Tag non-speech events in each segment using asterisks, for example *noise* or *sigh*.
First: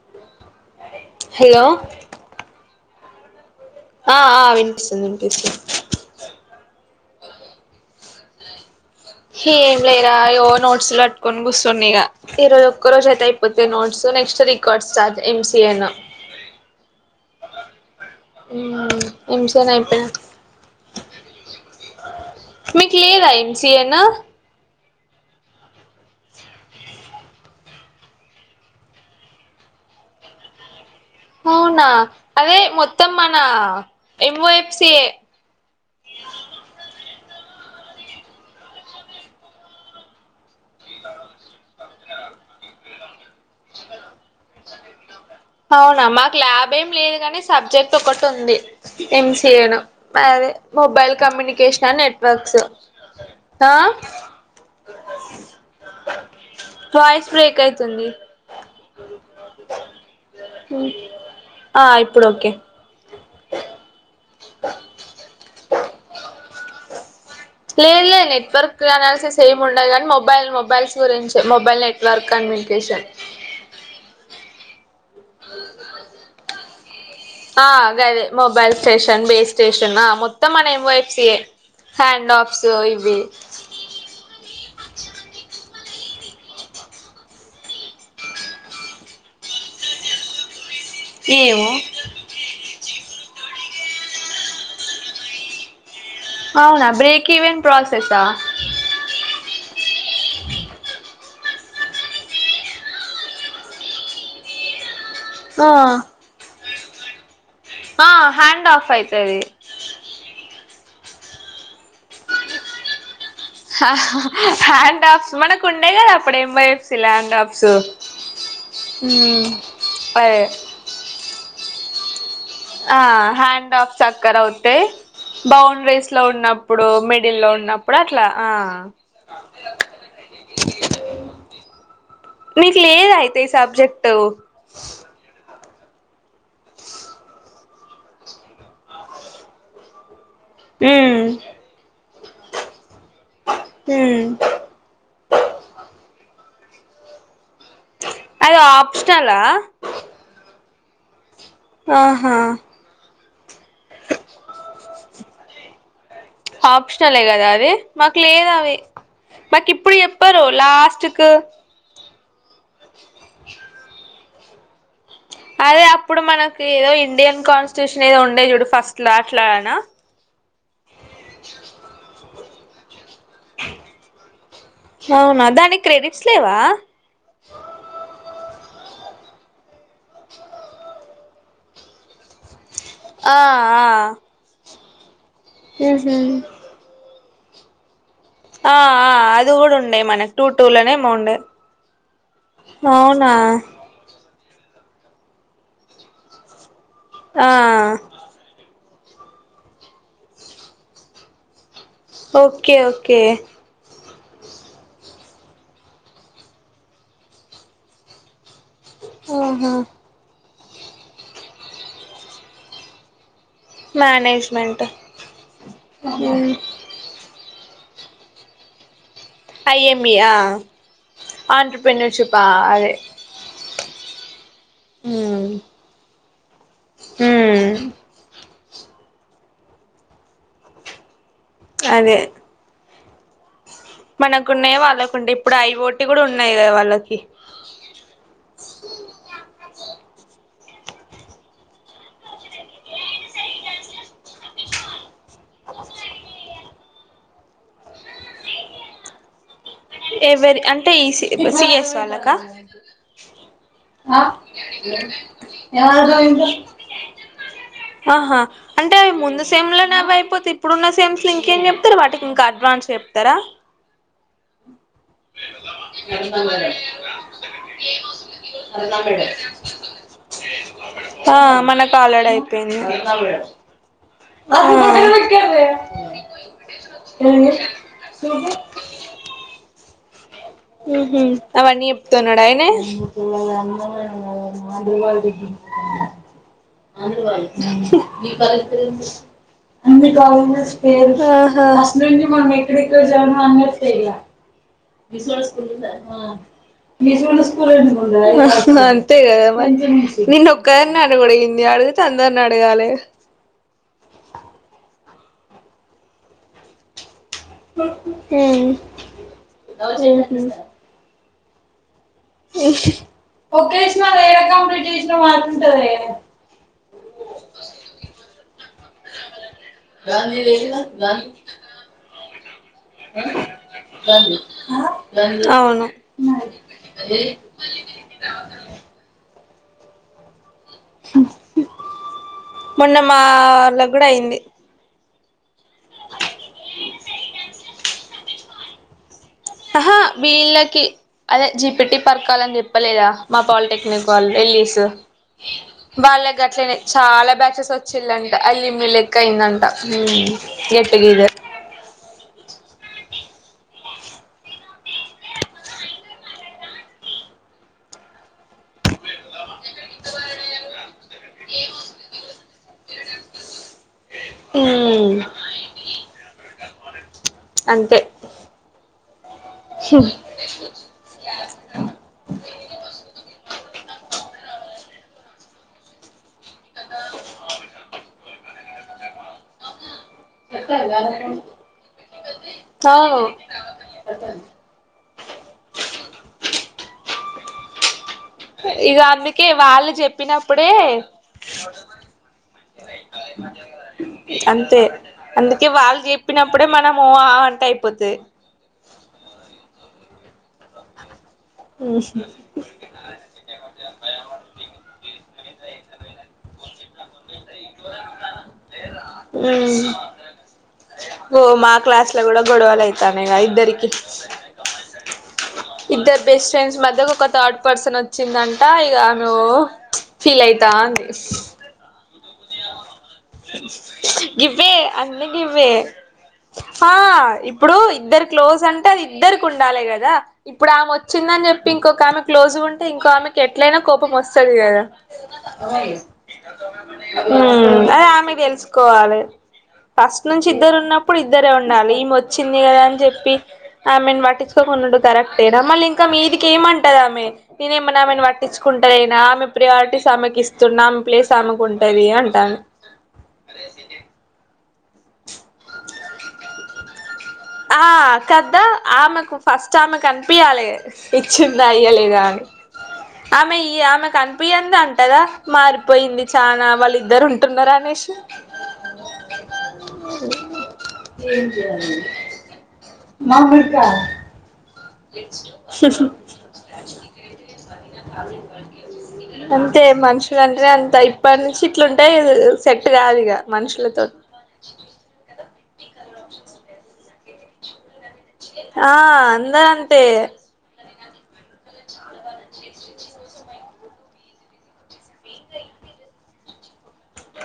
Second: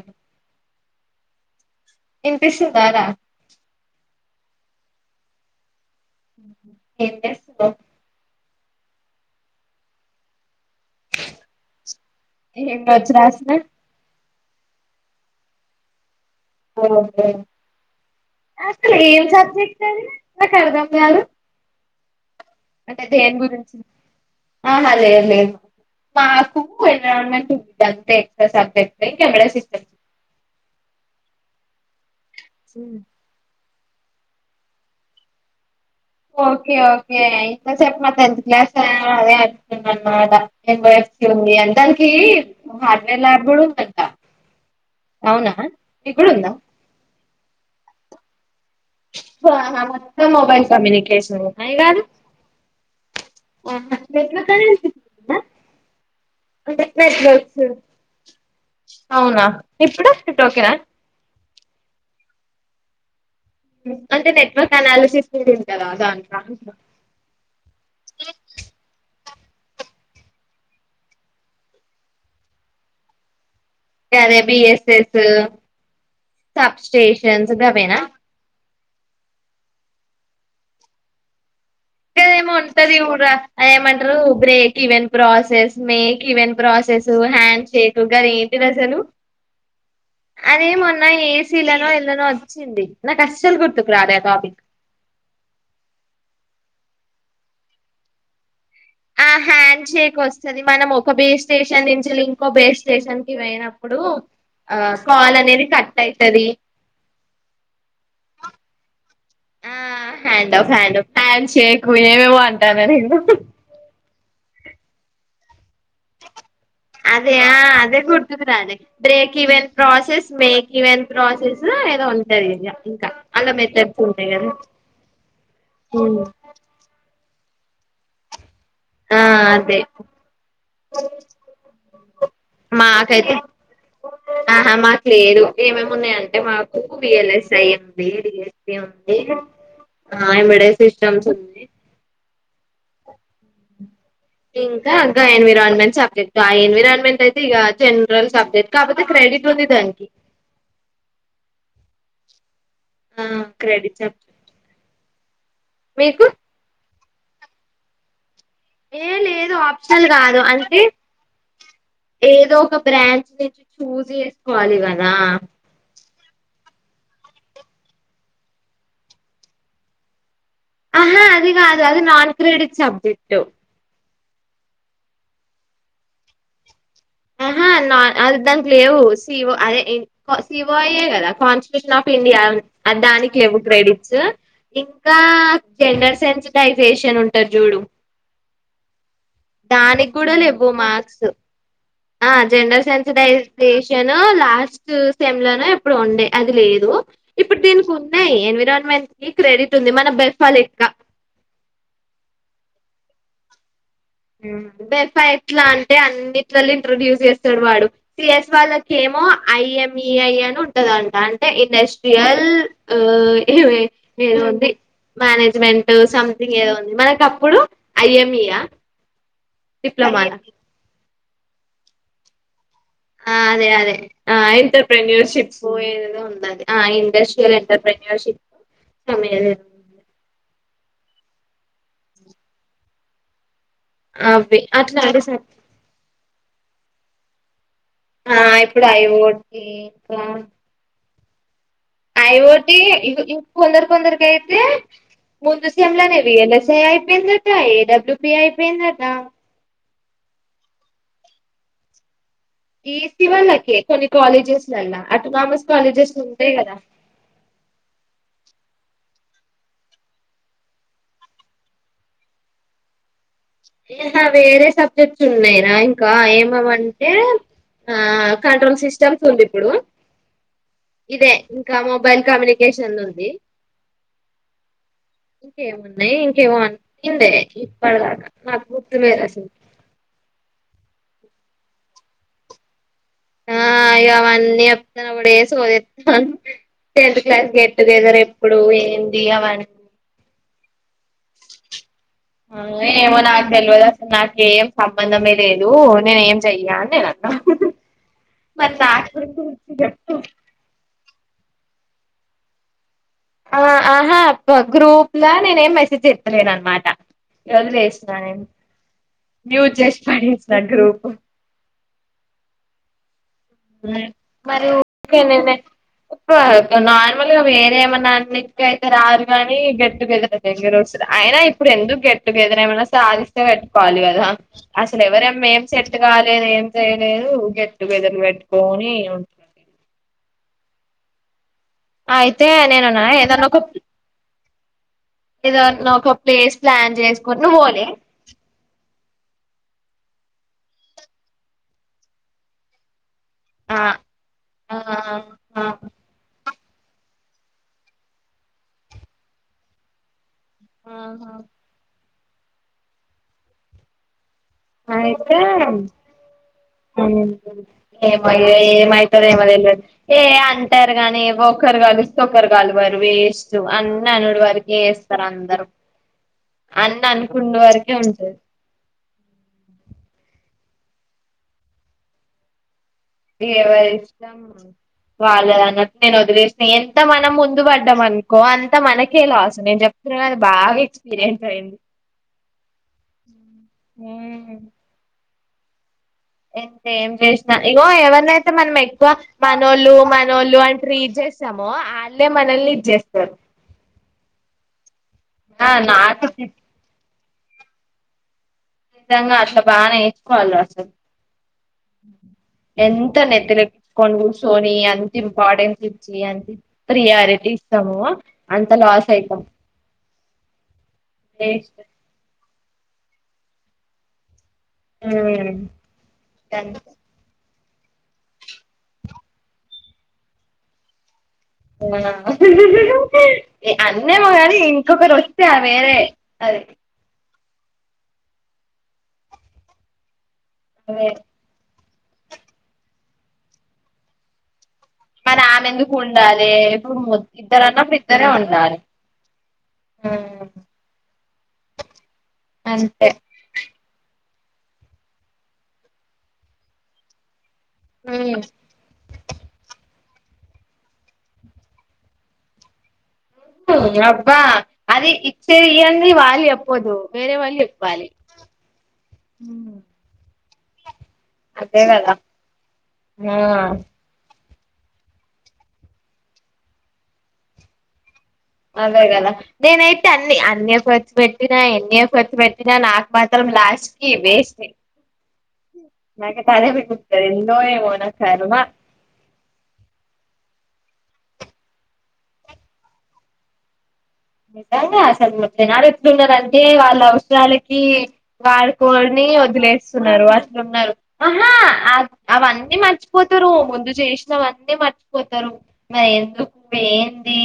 అ hello వినిపిస్తుందా రా ఆ ఆ వినిపిస్తుంది వినిపిస్తుంది ఏం చేస్తున్నావ్ ఏం లేరా ఇగో నోట్స్ లు కట్టుకొని కుసున్నిగా ఈ రోజు ఏం ఒక్క రోజు నోట్స్ రాస్తున్నావ్ అయితయిపోతే నోడ్సు నెక్స్ట్ కోట్ చార్జ్ ఎంసీఏను హ్మ్మ్ అసలు ఏం ఎంసిఎన్ సబ్జెక్ట్ అది అయిపోయినా నాకు అర్థం కాదు మీ క్ లేయ రా ఎంసీ ఎన్ ఆహ లేదు లేదు మాకు ఎనరాల్మెంట్ ఉ అంతే ఎక్స్ట్రా సబ్జెక్ట్ ఇంకెడ సిస్టమ్ అవునా అదే మొత్తం మన ఎంఓ ఎఫ్సఏ ఓకే ఓకే ఇంత సేప్ మ టెన్త్ క్లాస్ అదే న ఎఎసి ఉంది అ దానికి హార్డ్వేర్ ల్యాబ్ కూడా ఉందంత అవునా మాకు లాబ్ ఏం లేదు కాని సబ్జెక్ట్ ఒకటి ఉంది ఎం సి ఏ నో ఆహా, మొత్తం మదే మొబైల్ అయి కమ్యూనికేషన్ కాదు అండ్ నెట్వర్క్స్ ఆ అంటే వాయిస్ నెట్వర్క్స్ బ్రేక్ అయితుంది అవునా ఇప్పుడు ఇప్పుడు ఓకేనా ఆ ఇప్పుడు ఓకే అంటే నెట్వర్క్ అనాలిసిస్ ఉంది కదా దాంట్లో సేమ్ ఉండదు గానీ మొబైల్ మొబైల్స్ గురించి మొబైల్ నెట్వర్క్ కమ్యూనికేషన్ కరే బి ఎస్ ఎస్ తు తప్ స్టే ఆ గదే మొబైల్ స్టేషన్ బే స్టేషన్ ఆ మొత్తం మన ఏం వో ఎఫ్ సి ఏ ఇంకా ఏమో ఉంటది గూడ అది ఏమంటారు break even process make even process hands చేటు గది ఏంటిది అసలు అరే మన నా ఏసి ఏమో లనో ఎందులనో వచ్చింది నాక్ అస్సలు గుర్తు రాలే టాపిక్ అవునా బ్రేక్ ఈవెన్ ప్రాసెస్సా ఆ హ్యాండ్ షేక్ వస్తది మనం ఒక బే స్టేషన్ నుంచి ఇంకో బే స్టేషన్ కి వెయినప్పుడు ఆ కాల్ అనేది ఆ కట్ అయితది ఆ హ్యాండ్ ఆఫ్ అయి తది హ్యాండు హ్యాన్ షేక్ ఏవేవో అంటన్న నేను హ్యాండ్ ఆఫ్ మనక్ అదే అదే గుర్తుకు రాలే బ్రేక్ ఉమ్ ఇవెన్ ప్రాసెస్ అదే మేక్ ఇవెన్ ప్రాసెసు *unintelligible* ఆ హ్యాండ్ ఆఫ్స్ అక్కర్ కదా అవుతాయి బౌండ్రీస్ ఉమ్. లో ఉన్నప్పుడు మి డిలో ఉన్నప్పుడు అట్లా ఆ అదే నీకు లేద మాకైతే అయితే ఈ సబ్జెక్ట్ ఆహా మాకు లేదు ఏమేమి ఉన్నాయంటే మాకు వి ఎల్ ఎస్ ఐ ఉంది వి ఏ సి ఉంది ఆ *unintelligible* ఉమ్ సిస్టమ్స్ ఉంది ఉమ్ ఇంకా గా ఎన్విరాన్మెంట్ సబ్జెక్ట్ అయ విరాన్మెంట్ దిగా జనరల్ అది సబ్జెక్ట్ కాకపోతే ఆప్షనలా క్రెడిట్ ఉంది దానికి ఆహా ఆ క్రెడిట్స్ యాప్ మీకు ఆప్షనలే కదా అది మాకు లేదా ఏ లేదు మాకి ఇప్పుడు ఆప్షనల్ కాదు చెప్పారు అంటే లాస్ట్ కు ఏదో ఒక బ్రాంచ్ నుంచి చూజ్ చేసుకోవాలి ఇవన్న రా ఇప్పుడు మనకి ఏదో ఇండియన్ కాన్స్టిట్యూషన్ ఏదో ఉండే చూడు ఫస్ట్ లో అట్లాయానా ఆహా అది కాదు అది నాలు త్రీ డి సబ్జక్ట్ అవునా దానికి క్రెడిట్స్ లేవా అహా న అది దన్ లేవు సివో అదే సివో అయ్యే కదా కాన్స్టిట్యూషన్ ఆఫ్ ఇండియా దానికి ఆ లేవు ఆ క్రెడిట్సు ఇ ఇకా జెండర్ ఉహు సెన్సిటైజేషన్ ఉంట టద్ చూడు. ఆ ఆ అది కూడా ఉండే దానికి మనకు కూడా టూ టూ లేవు లోనేమో మార్క్స్ ఉండే ఆ జెండల్ అవునా సెన్సిడైేషన్ నో లాస్ట్ సెమ్ లోనే ఎప్పుడో ఉండే అది లేదు ఆ ఇప్పుడు దీనికి ఉన్నాయ్ ఏన్విరాన్ మంత్లీ క్రెడిట్ ఉంటుంది మన బెఫ్ఫాలెక్క ఓకే ఓకే బెఫ్ఫా ఎట్లా అంటే అన్నిట్ల ఇంట్రొడ్యూస్ చేస్తాడు వాడు సిఎస్ వాళ్ళకి ఏమో ఆహా అయ్యా మీ అయ్యాను వుంటదంట అంటే ఇండస్ట్రియల్ ఉ మేనేజ్మెంట్ మేనేజ్మెంట్ సంథింగ్ ఏదో ఉంది మనకు అప్పుడు అయ్యోమియ్య ఐయమ్ఈఆ ఆంట్రూ ప్రిన్సుపాలే ఆ అదే అదే ఆ ఆయి ఉమ్ కెపెన్యూర్షిప్ మీద ఉన్ నాదె ఆ ఇండస్ట్రియల్, ఉమ్ ఎంటర్ప్రన్యూర్షిప్ సమయం ఏదో ఉంది. అదే అవి మనకున్నాయే అట్లాంటి వాళ్ళకుండే, స- ఇప్పుడు ఐ ఓ టి కూడా ఉన్నాయి. కదా వాళ్ళకి కి ఆ ఇప్పుడు అయివోన్ ఏ కా ఐ ఒ టీ ఇంక్ ఇంకొందర్, కొందరికి అయితే ముందు సి ఎమ్ లోనే, వి ఎల్ ఎస్ ఐ అయిపోయిందట, ఏ డబ్ల్యూ పి అయిపోయిందట ఎవరి అంటే ఈ సి ఇప్ సి ఎస్ వాళ్ళకా ఈ సి వాళ్ళకే కొన్ని, ఆ కాలేజెస్లల్ల అటు కామర్స్ ఎవరిదో కాలేజెస్లు ఉంటాయి. ఏంటో కదా ఆహా అంటే అవి ముందు సెమ్లనేవి అయిపోతే ఇప్పుడున్న సెమ్స్లు, ఇంకేం చెప్తారా వాటికి ఇంకా అడ్వాన్స్ చెప్తారా ప్చ్ ఏ ఇలా వేరే సబ్జెక్ట్స్ ఉన్నాయి. రా ఇంకా ఏమవంటే ఆ కంట్రోల్ సిస్టమ్స్ ఉంది. ఇప్పుడు ఇదే ఆ ఇంకా మనకు మొబైల్ ఆల్రెడీ అయిపోయింది కమ్యూనికేషన్స్ ఉంది. ఇంకేమున్నాయి, ఇంకేమోహన్ ఇంతే ఉహు ఇప్పటిదాకా గుర్తులేదు. అస్సల్ కి హ్మ్ హు అవన్నీ చెప్పుతున్నాడ, ఆయన్నే ఆ ఇగ అవన్నీ చెప్తాను అప్పుడు ఏ సోది చెప్తాను టెన్త్ క్లాస్ గెట్ టుగెదర్ ఎప్పుడు ఏంది అవన్నీ అన్నీ కావాలనే ఏం *unintelligible* ఆహా ఆ ఏమో నాక్ తెల్వదు, అస్సలు ఆహా నాకేం అని నేను అన్నా మరి నాకు అంతే కదమ్ గురించి నిన్ను ఒక్కదాన్నే, అన్నకూడదు నియా అడిగితే, అందరిని అడగాలే ఆ ఆహా ప గ్రూప్ లో నేనే ఏం మెసేజ్ చెప్తాలేను. అనమాట వదిలేసిన, నేను మ్యూట్ చేసి పడేసిన గ్రూపు హ్మ్ హ్ మ్మ్ మరి ఉకే నేనె వాడుంటదే ఉ ఒకే నార్మల్గా, వేరే ఏమనాన్నిక అయితే రారు కాని గెట్టుగెదర్ దగ్గరికి ఎళ్ళో వస్తుంద. అయినా ఇప్పుడు ఎందుకు గెట్ తినేదె ఇలా ఏమన్నా సాధిస్తే పెట్టుకోవాలి. కదా అసలు ఎవరమ ఏం అవును సెట్ కాలేదు. ఏం చేయలేదు. గెట్ టూ గేదర్లు పెట్ నే అవును ఒకే హ్మ్ హ్మ్ మొన్న నేనున్నా మాల కూడా అయింది. ఇలా నాకు ఒక ప్లేస్ ప్లాన్ చేసుకుని నువ్వు పోలే ప్చ్ ఆహా వీళ్ళకి అదే జీ పెట్టి పరకాలని చెప్పలేదా. మా ఆ పాలిటెక్నిక్, వాళ్ళు ఆ వెళ్ళిసు ఆ వాళ్ళక్ గట్లేనే చాలా బ్యాచెస్ వచ్చిళ్ళంట, అల్లిమ్మి లెక్క అయిందంట హ్మ్ ఆహా ఆత మ ఏమయితార మ *unintelligible* ఏ అంటరు కానీ ఒక్కరు కలుసు ర్గాల్వర్ వేస్ట్ అ *unintelligible* నానుడి వరకే మ్మ్ చేస్తారు అందరు అన్నాన్ ఉన్న వరకే ఉంటది స వాళ్ళ అన్నట్టు నేను వదిలేస్తే ఎంత మనం ముందు పడ్డాం అనుకో అంత మనకే లాస్ నేను చెప్ తర్వాత బాగా ఎక్స్పీరియన్స్ అయింది అ *unintelligible* చ *unintelligible* ఎంత ఏం జేసిన ఇగో యితే మనం ఇగ ఎక్కువ అందుకే వాళ్ళు మనోళ్ళు మనోళ్ళు చెప్పినప్పుడే అని ట్రీట్ చేస్తామో వాళ్ళే మనల్ని ఇది చేస్తారు అంతే అందుకే ఆ వాళ్ళు నాకు చెప్పినప్పుడే మనము ఆ అంటే అయిపోతది నిజంగా అట్లా బాగా నేర్చుకోవాలి రాజు ఎంత నెతినెక్కించుకోని కూర్ సోని అంత ఇంపార్టెన్స్ ఇచ్చి అంత ప్రియారిటీ ఇస్తామో అంత లాస్ అయితము మ్మ్ తనేే గ ఇద్దరికి ఆ ఇద్దరు బెస్ట్ ఫ్రెండ్స్ మధ్యకు ఒక థడ్ పర్సన్ వచ్చిందంట ఇక ఆమె ఓ ఫీల్ అయితా అంది *unintelligible* ఏ అన్నేమో గాని గివే ఇంకొకరు అన్ని వస్తే ఆ గివే వేరే అది ఆ ఇప్పుడు ఇద్దరు క్లోజ్ అంటే అది ఇద్దరికి ఉండాలి కదా ఇప్పుడు ఆమె అదే. వచ్చిందని చెప్పి ఇంకొక ఆమె క్లోసగ ఉంటే ఇంకో ఆమెకి ఎట్లయినా కోపం వస్తది కదా మరి ఆమె ఎందుకు ఉండాలి ఇప్పుడు ఇద్దరు ఉమ్ అన్నప్పుడు అది ఇద్దరు తెలుసుకోవాలి ఫస్ట్ ఉమ్, నుంచి ఇద్దరు ఉన్నప్పుడు ఇద్దరే ఉండాలి ఈమి వచ్చింది కదా అని అంతే చెప్పి ఆమెన్ పటి ఉండుడు కరెక్టేన మల్లి ఇంకా మీదికి ఏమటదామె నేన ఏమన్నానామెను ఉమ్, పట్టించుకుంటలేనా ఆమె ప్రియారిటీ స్ ఆమెకిస్తున్నమ్ ఆమె ప్లేస్ ఆమెకుంటది అంటారు అబ్బా అదిే ఇ స ఇవన్నీ వాళ్ళి చెప్పద్దు వేరే వాళ్ళు ఆ చెప్పాలి ప్పియాలే ఇచ్చింద అదే కదా ఇయ్యలేద అని ఆ ఆమె ఈ ఆమె క పియ్యంది అంటదా మారిపోయింది చాలా వాళ్ళిద్దరు ఉంటున్నారుా అనేసి అదేగద నేనైతే అన్నీ అన్నయ ఖర్చు పెట్టినా ఎన్నో ఖర్చు పెట్టినా నాకు మాత్రం లాస్ట్ కి వేస్టే మిగులుతది ఎందో ఏమో నా కర్మ అంతే మనుషులని అే అంత ఇప్పటి నుంచి ఇట్లుంటే సెట్ కాదు ఇక మనుషులతో నిజంగా ఇప్పుడు జనాలు ఎట్లున్నారంటే వాళ్ళు వాళ్ళకి వారు ఆ కోని అందరు అంతే వదిలేస్తున్నారు అట్లున్నారు ఆహా అవన్నీ మర్చిపోతారు ముందు చేసినవన్నీ మర్చిపోతారు మరి ఎందుకు ఏంది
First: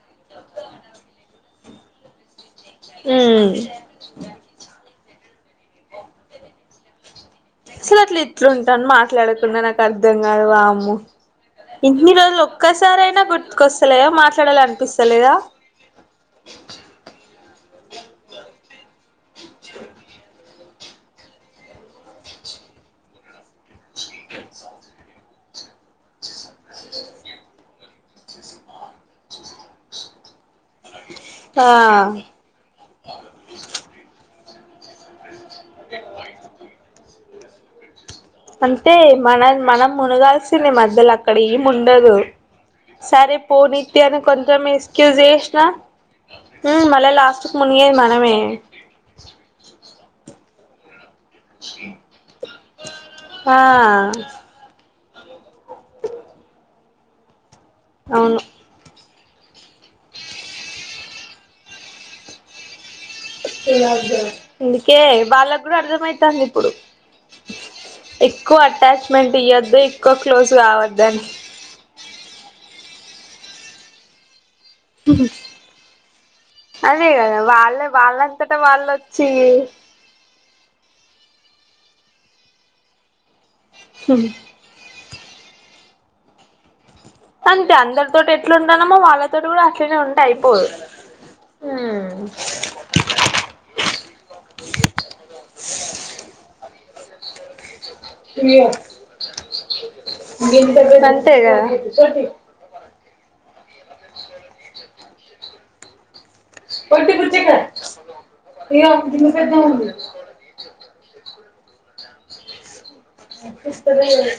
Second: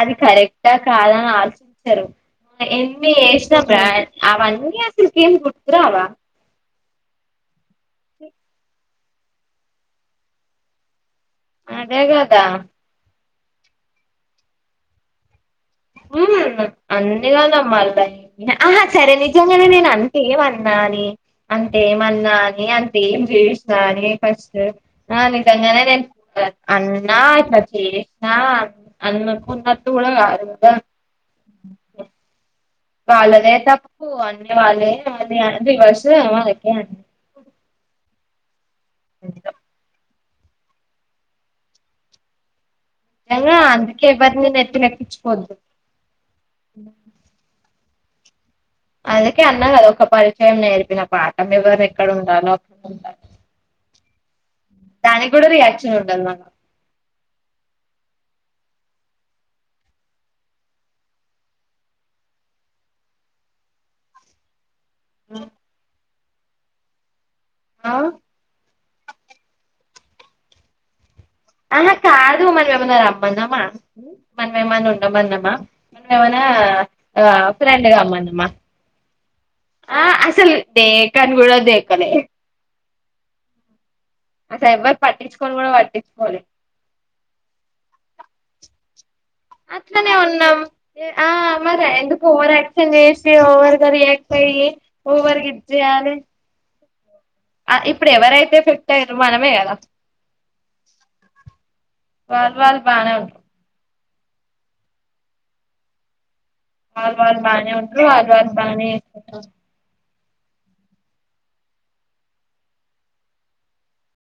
అది కరెక్టా కాదా ఆలోచించరు ఎన్ని చేసిన అవన్ని నీకేం గుర్తురావా అసలు అట్ల ఎట్ల ఉంటాను మా ట్లా అడకుండా నాకు అర్ధం కాదు అమ్మో అదే ఇన్ని రోజులు కదా ఒక్కసారి అయినా గుర్త్ గుర్తుకొస్తలేదా మాట్లాడాలి అనిపిస్తలేదా ఉమ్ అన్నిగా నమ్మాలి సరే నిజంగానే నేను అంతేమన్నా అని అంతేమన్నా అని అంతే ఏం చేసినా అని ఫస్ట్ ఆ నిజంగానే నేను అన్నా ఇట్ల చేసిన అన్నకున్నటు కూడా కాదు కదా ఆ వాళ్ళదే తప్పు అన్ని వాళ్ళే వాళ్ళే అది అ అ వర్ష అళకడి అంటే మనం మనం మునుగాల్ వచ్చింది మధ్యలో అక్కడ ఏం ఉండదు సరే నిజంగా పో అందుకే నిత్య అని ఎవరిని కొంచెం ఎస్క్యూస్ నెత్తినెక్కించుకోవద్దు చేసిన మళ్ళ లాస్ట్ మునిగే ది ఆమె అందుకే అన్నా కదా ఒక పరిచయం నేర్పిన బాటమ్ ఎవరు ఎక్కడ ఉండాలో అక్కడ ఉండాలి ఆ దానికి కూడా రియాక్షన్ ఉండదు మళ్ళ అవును జద ఇందుకే వాళ్ళకు కూడా అర్థమైంది ఇంది ఇప్పుడు ఆ ఎక్కువ అటాచమెట్ ఇవద్దు ఎక్కో క్లోజ్ గావద్దని ఆహా కాదు మనమేమన్న రమ్మనమా మన ఏమన్నా ఉండమన్నమ్మ ఏమనా అదే ఆ కదా వాళ్ళే ఫ్రెండ్గమ్మనమా వాళ్ళంతటా వాళ్ళొచ్చి ఆ అసలు దేకాన్ గూడ దేకాలే అసలు ఎవరూ పట్టిచ్ కోను గూడా వట్టిచ్చు కోలే అంతే అందరితోటి ఎట్లుంటనమ్మో వాళ్ళ అట్లనే ఉన్నాం ఆ మరి హ్మ్ ఎందుకు ఓవర్ క్షన్ చేసి ఓవర్గా రియాక్ట్ అయ్యి ఓవర్ గ ఇజేయలె. ఎఫెక్ట్ అయ్యారో మనమే కదా అంతె గద వానవున్ వాల్ వాల్ కదా బానే ఉంట్రూ వాల్ వాల్ బానే ఏస్తరు చూడ్ ఎట్లీస్తదో ఏమో